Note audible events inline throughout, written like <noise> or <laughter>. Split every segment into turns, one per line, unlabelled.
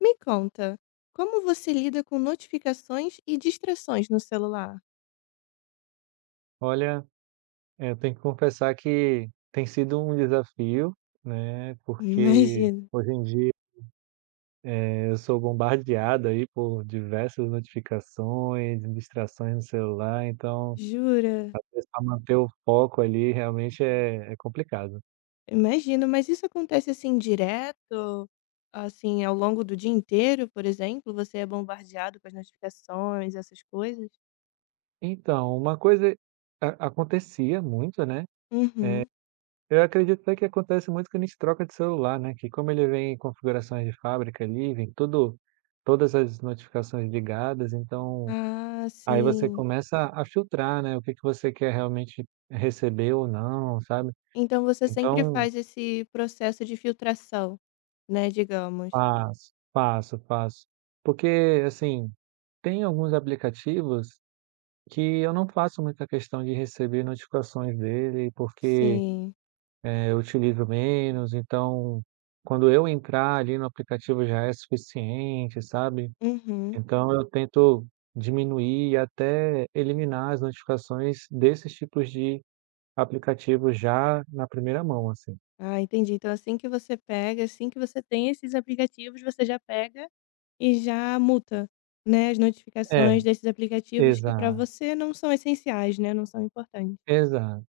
Me conta, como você lida com notificações e distrações no celular?
Olha, eu tenho que confessar que tem sido um desafio, né,
<laughs>
porque
Imagino.
hoje em dia, eu sou bombardeado aí por diversas notificações, distrações no celular, então
Jura?
tentar manter o foco ali realmente é complicado.
Imagino, mas isso acontece assim direto? Assim, ao longo do dia inteiro, por exemplo, você é bombardeado com as notificações, essas coisas?
Então, uma coisa a acontecia muito, né,
Uhum.
eu acredito até que acontece muito quando a gente troca de celular, né, que como ele vem em configurações de fábrica ali, vem tudo todas as notificações ligadas, então
Ah,
aí você
sim.
começa a filtrar, né, o que que você quer realmente receber ou não, sabe.
Então você sempre
Então,
faz esse processo de filtração, né, digamos.
faço, faço, faço. Porque, assim, tem alguns aplicativos que eu não faço muita questão de receber notificações dele, porque,
Sim.
eu utilizo menos, então, quando eu entrar ali no aplicativo já é suficiente, sabe.
Uhum.
Então eu tento diminuir e até eliminar as notificações desses tipos de aplicativo já na primeira mão, assim.
Ah, entendi. Então assim que você pega, assim que você tem esses aplicativos, você já pega e já multa, né, as
É,
notificações desses aplicativos que para
exato,
você não são essenciais, né, não são importantes.
exato.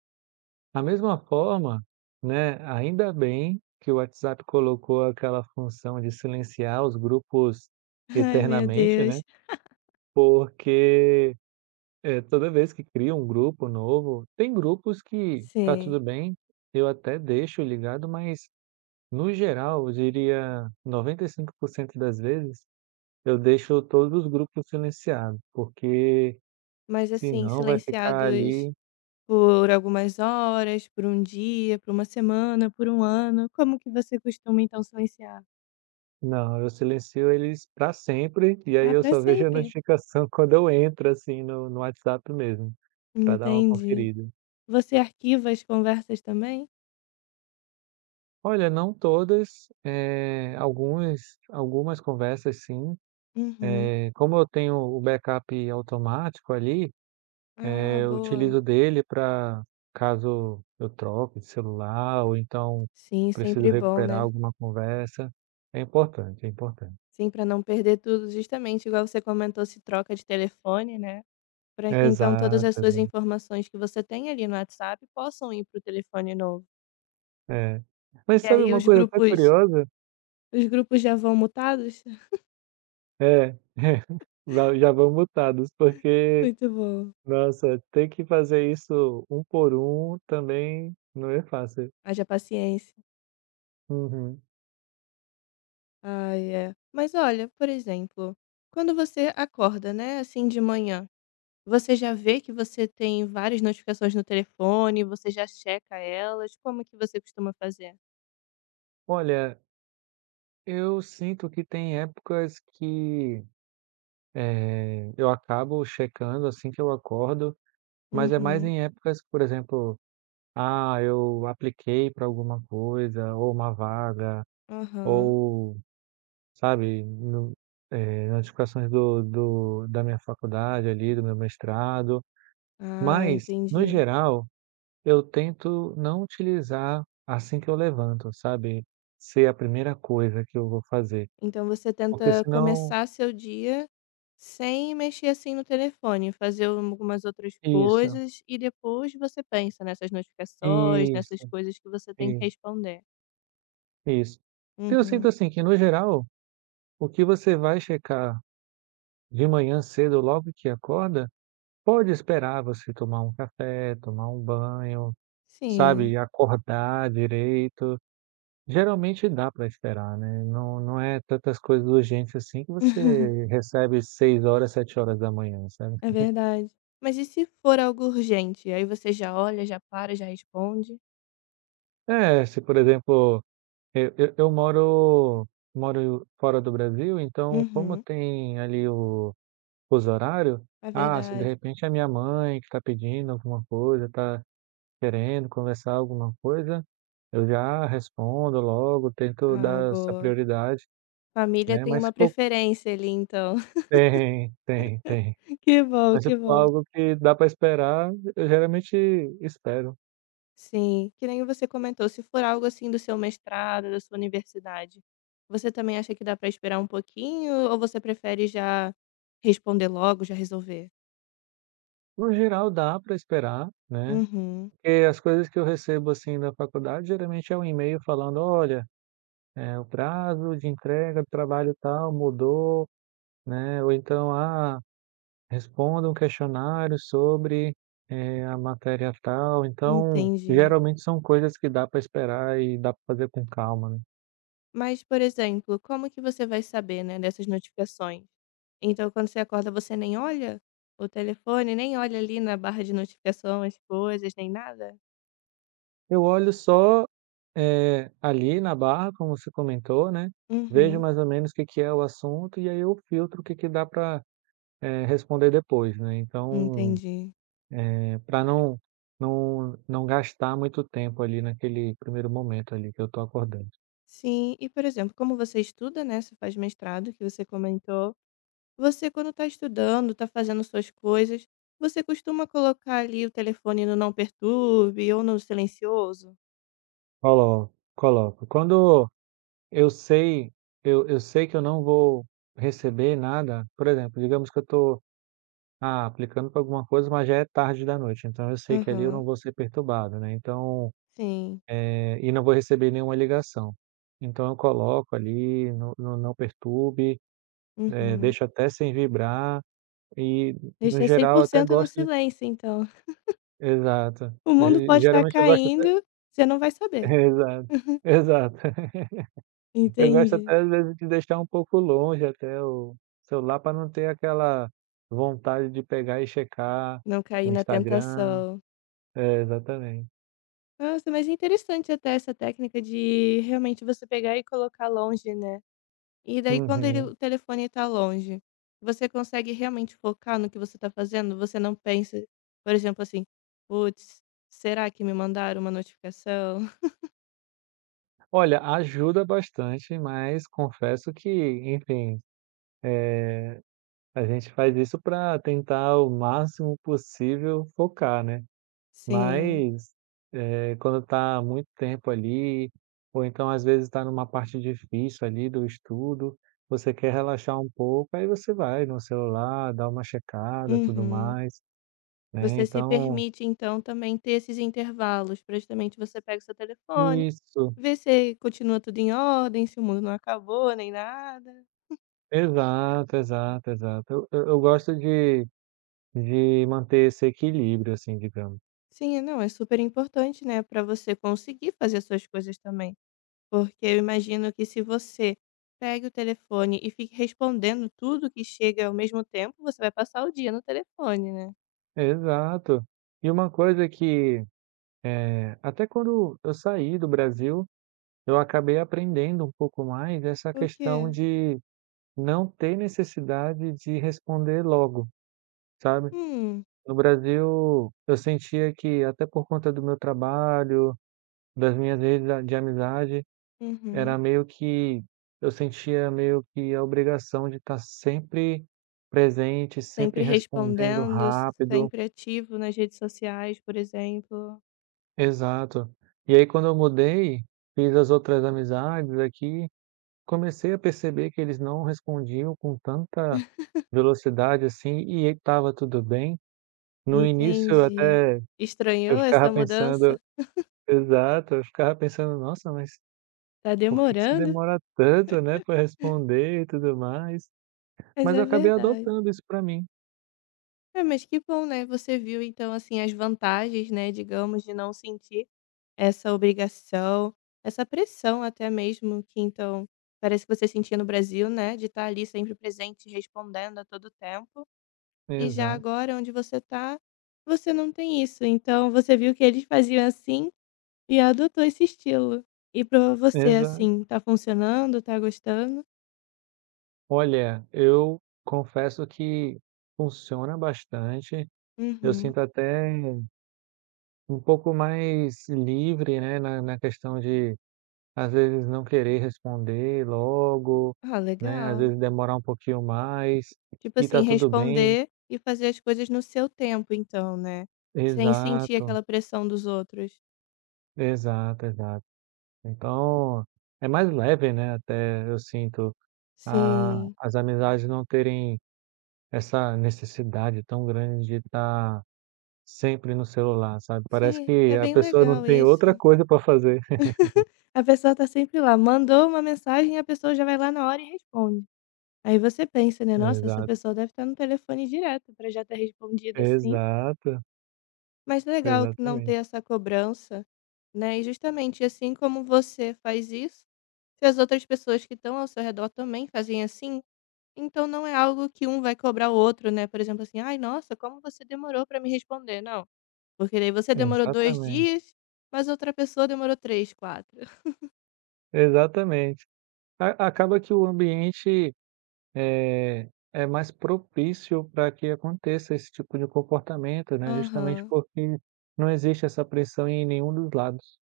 Da mesma forma, né, ainda bem que o WhatsApp colocou aquela função de silenciar os grupos
Ai, meu
eternamente, né,
Deus.
porque, toda vez que cria um grupo novo tem grupos que tá
Sim.
tudo bem, eu até deixo ligado, mas no geral eu diria 95% das vezes, eu deixo todos os grupos silenciados, porque
Mas, assim,
senão vai ficar
silenciados
ali.
por algumas horas, por um dia, por uma semana, por um ano. Como que você costuma, então, silenciar?
Não, eu silencio eles para sempre, e aí
Ah,
eu
para
só vejo a
sempre.
notificação <laughs> quando eu entro, assim, no WhatsApp mesmo, para dar uma
Entendi.
conferida.
Você arquiva as conversas também?
Olha, não todas, algumas conversas, sim,
Uhum.
como eu tenho o backup automático ali,
Ah,
eu
boa.
utilizo dele para caso eu troque de celular ou então
Sim,
preciso
sempre bom,
recuperar
né.
alguma conversa. É importante, é importante.
Sim, para não perder tudo, justamente igual você comentou, se troca de telefone, né, para que então todas as
Exato,
suas
exato.
informações que você tem ali no WhatsApp possam ir para o telefone novo.
É.
E
Mas sabe
aí
uma
os
coisa até
grupos
curiosa?
os grupos já vão mutados? <laughs>
É, <laughs> va já vão mutados, porque,
Muito bom.
nossa, ter que fazer isso um por um também não é fácil.
Haja paciência.
Uhum.
Ai, é. Mas olha, por exemplo, quando você acorda, né, assim de manhã, você já vê que você tem várias notificações no telefone, você já checa elas? Como que você costuma fazer?
Olha, eu sinto que tem épocas que, eu acabo checando assim que eu acordo, mas é mais
Uhum.
em épocas que, por exemplo, eu apliquei para alguma coisa, ou uma vaga,
Aham.
ou sabe, no nas discussões do do da minha faculdade ali, do meu mestrado,
Ah,
mas no
entendi.
geral eu tento não utilizar assim que eu levanto, sabe, ser a primeira coisa que eu vou fazer,
Então você
porque
tenta
senão.
começar seu dia sem mexer, assim, no telefone, fazer algumas outras
Isso,
coisas e depois você pensa nessas notificações,
isso,
nessas coisas que você tem que
isso,
responder.
isso. Eu sinto
Uhum.
assim que, no geral, o que você vai checar de manhã cedo logo que acorda pode esperar você tomar um café, tomar um banho,
Sim.
sabe, acordar direito. Geralmente dá para esperar, né, não é tantas coisas urgentes, assim, que você
<laughs>
recebe 6h, 7h da manhã, sabe.
É verdade. Mas e se for algo urgente? Aí você já olha, já para, já responde?
É, se, por exemplo, eu moro fora do Brasil, então como
Uhum.
tem ali o fuso horário,
É
se de
verdade.
repente é minha mãe que está pedindo alguma coisa, está querendo conversar alguma coisa, eu já respondo logo, tento
Ah,
dar essa
boa.
prioridade,
Família
né,
tem
mas se
uma
for <laughs>
preferência ali, então.
tem, tem, tem.
<laughs> Que bom,
Mas se
que
for
bom.
algo que dá para esperar, eu geralmente espero.
Sim, que nem você comentou, se for algo assim do seu mestrado, da sua universidade, você também acha que dá para esperar um pouquinho ou você prefere já responder logo, já resolver?
No geral dá para esperar, né,
Uhum,
porque as coisas que eu recebo, assim, da faculdade geralmente é um e-mail falando: "Olha, o prazo de entrega do trabalho tal mudou", né, ou então: "Ah, responda um questionário sobre, a matéria tal". Então,
entendi.
geralmente são coisas que dá para esperar e dá para fazer com calma, né.
Mas, por exemplo, como que você vai saber, né, dessas notificações? Então, quando você acorda, você nem olha o telefone, nem olha ali na barra de notificação as coisas, nem nada?
Eu olho só, ali na barra, como você comentou, né, vejo
Uhum,
mais ou menos o que que é o assunto e aí eu filtro o que que dá para responder depois, né, então,
entendi.
para não não gastar muito tempo ali naquele primeiro momento ali que eu tô acordando.
Sim, e por exemplo, como você estuda, né, você faz mestrado, que você comentou, você quando está estudando, está fazendo suas coisas, você costuma colocar ali o telefone no não perturbe ou no silencioso?
Coloco. Quando eu sei eu eu sei que eu não vou receber nada, por exemplo, digamos que eu tô, aplicando para alguma coisa, mas já é tarde da noite, então eu sei que ali eu não
Aham,
vou ser perturbado, né, então
sim.
E não vou receber nenhuma ligação. Então eu coloco ali no não perturbe,
Uhum.
deixo até sem vibrar e, no
Deixa
geral, até
100% no
gosto de.
silêncio então. <laughs>
Exato.
O mundo
E
pode estar
geralmente eu gosto até.
caindo, você não vai
<laughs>
saber.
Exato,
<laughs>
exato. <laughs> Eu gosto
Entendi.
até às vezes de deixar um pouco longe até o celular para não ter aquela vontade de pegar e checar
Não cair
o
na
Instagram.
tentação.
É, exatamente.
Nossa, mas é interessante até essa técnica de realmente você pegar e colocar longe, né. E daí quando ele
Uhum.
o telefone tá longe, você consegue realmente focar no que você tá fazendo? Você não pensa, por exemplo, assim: "Puts, será que me mandaram uma notificação?" <laughs>
Olha, ajuda bastante, mas confesso que, enfim, a gente faz isso para tentar o máximo possível focar, né.
Sim.
Mas, quando tá muito tempo ali, ou então às vezes está numa parte difícil ali do estudo, você quer relaxar um pouco, aí você vai no celular, dá uma checada, tudo
Uhum.
mais, né,
Você se
então.
permite então também ter esses intervalos pra justamente você pega o seu telefone,
Isso,
vê se continua tudo em ordem, se o mundo não acabou nem nada.
exato, exato, exato. Eu gosto de manter esse equilíbrio, assim, digamos.
Sim, não, é super importante, né, pra você conseguir fazer as suas coisas também. Porque eu imagino que se você pegue o telefone e fique respondendo tudo que chega ao mesmo tempo, você vai passar o dia no telefone, né.
Exato. E uma coisa que Eh, Até quando eu saí do Brasil, eu acabei aprendendo um pouco mais essa
O
questão
quê?
de não ter necessidade de responder logo, sabe.
Hum,
No Brasil, eu sentia que, até por conta do meu trabalho, das minhas redes a de amizade,
uhum.
era meio que eu sentia meio que a obrigação de estar sempre presente, sempre
Sempre
respondendo
respondendo,
rápido.
sempre ativo nas redes sociais, por exemplo.
Exato. E aí quando eu mudei, fiz as outras amizades aqui, comecei a perceber que eles não respondiam com tanta velocidade, assim, e estava tudo bem. No início,
Entendi.
eu
Estranhou essa
ficava pensando.
mudança?
Exato, eu ficava pensando: "Nossa, mas
Tá
por que que você
demorando,
demora tanto, né, para responder e tudo mais?".
mas
Mas eu
é
acabei
verdade.
adotando isso para mim.
É, mas que bom, né, você viu então, assim, as vantagens, né, digamos, de não sentir essa obrigação, essa pressão até mesmo que então parece que você sentia no Brasil, né, de estar ali sempre presente, respondendo a todo tempo, e já
Exato,
agora onde você tá, você não tem isso, então você viu que eles faziam assim e adotou esse estilo. E pra você,
exato.
assim, tá funcionando, tá gostando?
Olha, eu confesso que funciona bastante. Eu
Uhum.
sinto até um pouco mais livre, né, na questão de às vezes não querer responder logo,
Ah,
né, às
legal.
vezes demorar um pouquinho mais,
Tipo
e
assim,
tá tudo bem.
responder e fazer as coisas no seu tempo então, né, sem sentir
Exato,
aquela pressão dos outros.
exato, exato. Então, é mais leve, né, até eu sinto, a
Sim.
as amizades não terem essa necessidade tão grande de estar sempre no celular, sabe. Parece
Sim, é
que a
bem
pessoa não
legal
tem outra
isso.
coisa para fazer.
A pessoa tá sempre lá, mandou uma mensagem, e a pessoa já vai lá na hora e responde. Aí você pensa,
<laughs>
né: "Nossa, essa
Exato,
pessoa deve estar no telefone direto para já ter respondido assim".
exato,
Mas legal que não ter
exatamente,
essa cobrança, né. E justamente assim como você faz isso, se as outras pessoas que estão ao seu redor também fazem assim, então não é algo que um vai cobrar o outro, né. Por exemplo, assim: "Ai, nossa, como você demorou para me responder". Não, porque daí você demorou 2
exatamente,
dias, mas outra pessoa demorou 3 ou 4.
exatamente. A Acaba que o ambiente, é mais propício para que aconteça esse tipo de comportamento, né, justamente
Aham,
porque não existe essa pressão em nenhum dos lados.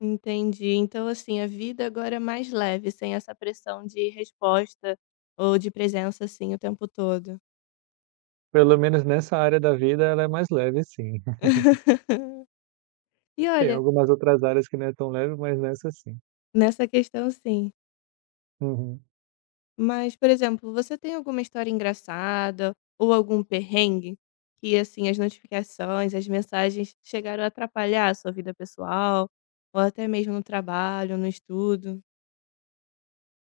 entendi. Então, assim, a vida agora é mais leve, sem essa pressão de resposta ou de presença, assim, o tempo todo.
Pelo menos nessa área da vida ela é mais leve, sim. <laughs>
<laughs> E
Tem
olha,
algumas outras áreas que não é tão leve, mas nessa, sim.
nessa questão, sim.
Uhum.
Mas, por exemplo, você tem alguma história engraçada ou algum perrengue que, assim, as notificações, as mensagens chegaram a atrapalhar a sua vida pessoal ou até mesmo no trabalho, no estudo?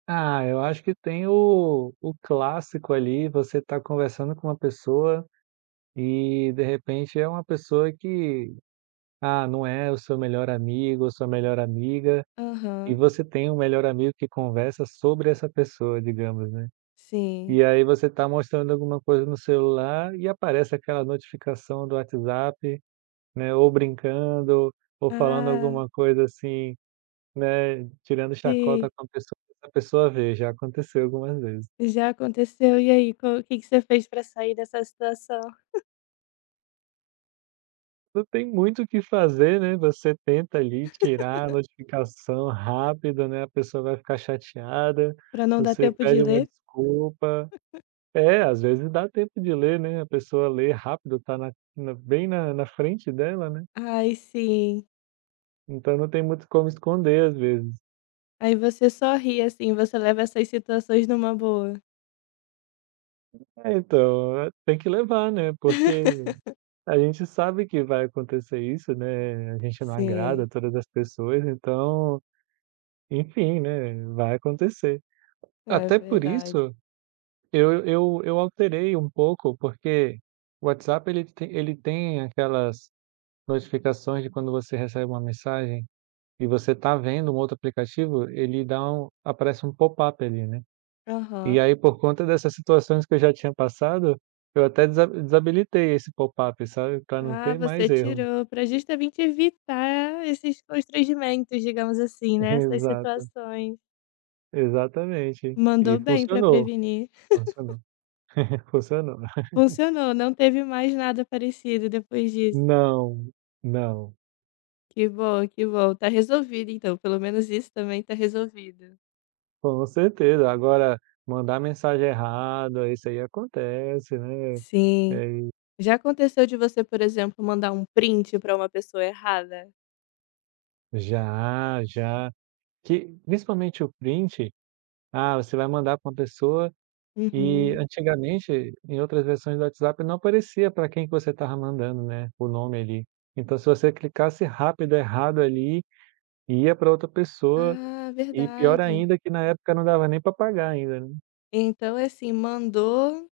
Ah, eu acho que tem o clássico ali, você tá conversando com uma pessoa e, de repente, é uma pessoa que, não é o seu melhor amigo ou sua melhor amiga. E
Aham,
você tem um melhor amigo que conversa sobre essa pessoa, digamos, né.
sim.
E aí você está mostrando alguma coisa no celular e aparece aquela notificação do WhatsApp, né, ou brincando, ou falando
Ah,
alguma coisa assim, né, tirando chacota
sim.
com a pessoa vê, já aconteceu algumas vezes.
Já aconteceu. E aí, co o que que você fez pra sair dessa situação?
Não tem muito o que fazer, né, você tenta ali tirar a notificação rápido, né, a pessoa vai ficar chateada,
Pra não dar
você
tempo de
pede uma
ler?
desculpa. É, às vezes dá tempo de ler, né, a pessoa lê rápido, tá na na bem na frente dela, né,
Ai, sim.
então não tem muito como esconder às vezes.
Aí você só ri, assim, você leva essas situações numa boa.
É, então, é, tem que levar, né, porque
<laughs>
a gente sabe que vai acontecer isso, né, a gente não
Sim,
agrada todas as pessoas, então, enfim, né, vai acontecer.
é
Até por
verdade.
isso, eu alterei um pouco, porque o WhatsApp ele tem aquelas notificações de quando você recebe uma mensagem, e você está vendo um outro aplicativo, ele dá um aparece um pop-up ali, né. E
Aham.
aí, por conta dessas situações que eu já tinha passado, eu até desabilitei esse pop-up, sabe, para não
Ah,
ter
você
mais erro.
tirou pra justamente evitar esses constrangimentos, digamos assim,
<laughs>
né, essas
Exato,
situações.
exatamente.
Mandou
E
bem pra
funcionou,
prevenir.
funcionou, <laughs> funcionou.
Funcionou, não teve mais nada parecido depois disso.
Não, não,
Que bom, que bom. Tá resolvido então, pelo menos isso também tá resolvido.
com certeza. Agora, mandar mensagem errada, isso aí acontece, né.
Sim.
Eh,
Já aconteceu de você, por exemplo, mandar um print pra uma pessoa errada?
Já, já. Que principalmente o print, você vai mandar para uma pessoa. E
Uhum.
antigamente, em outras versões do WhatsApp, não aparecia para quem que você estava mandando, né, o nome ali. Então, se você clicasse rápido errado ali, ia para outra pessoa,
Ah,
e pior
verdade.
ainda que na época não dava nem para pagar ainda, né.
Então é assim, mandou,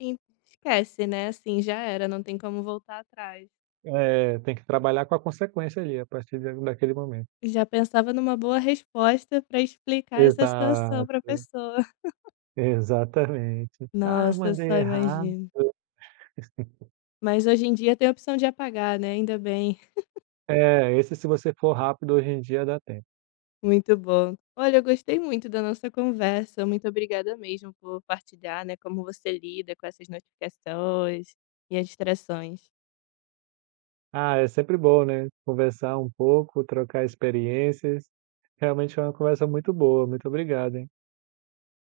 en esquece, né, assim, já era, não tem como voltar atrás.
É, tem que trabalhar com a consequência ali, a partir da daquele momento.
Já pensava numa boa resposta pra explicar essa situação
Exato,
pra pessoa. <laughs>
exatamente. "Ah,
Nossa, eu
mandei
só
errado".
imagino.
<laughs>
Mas hoje em dia tem a opção de apagar, né, ainda bem.
É, esse, se você for rápido, hoje em dia dá tempo.
Muito bom. Olha, eu gostei muito da nossa conversa. Muito obrigada mesmo por partilhar, né, como você lida com essas notificações e as distrações.
Ah, é sempre bom, né, conversar um pouco, trocar experiências. Realmente foi uma conversa muito boa. Muito obrigado, hein.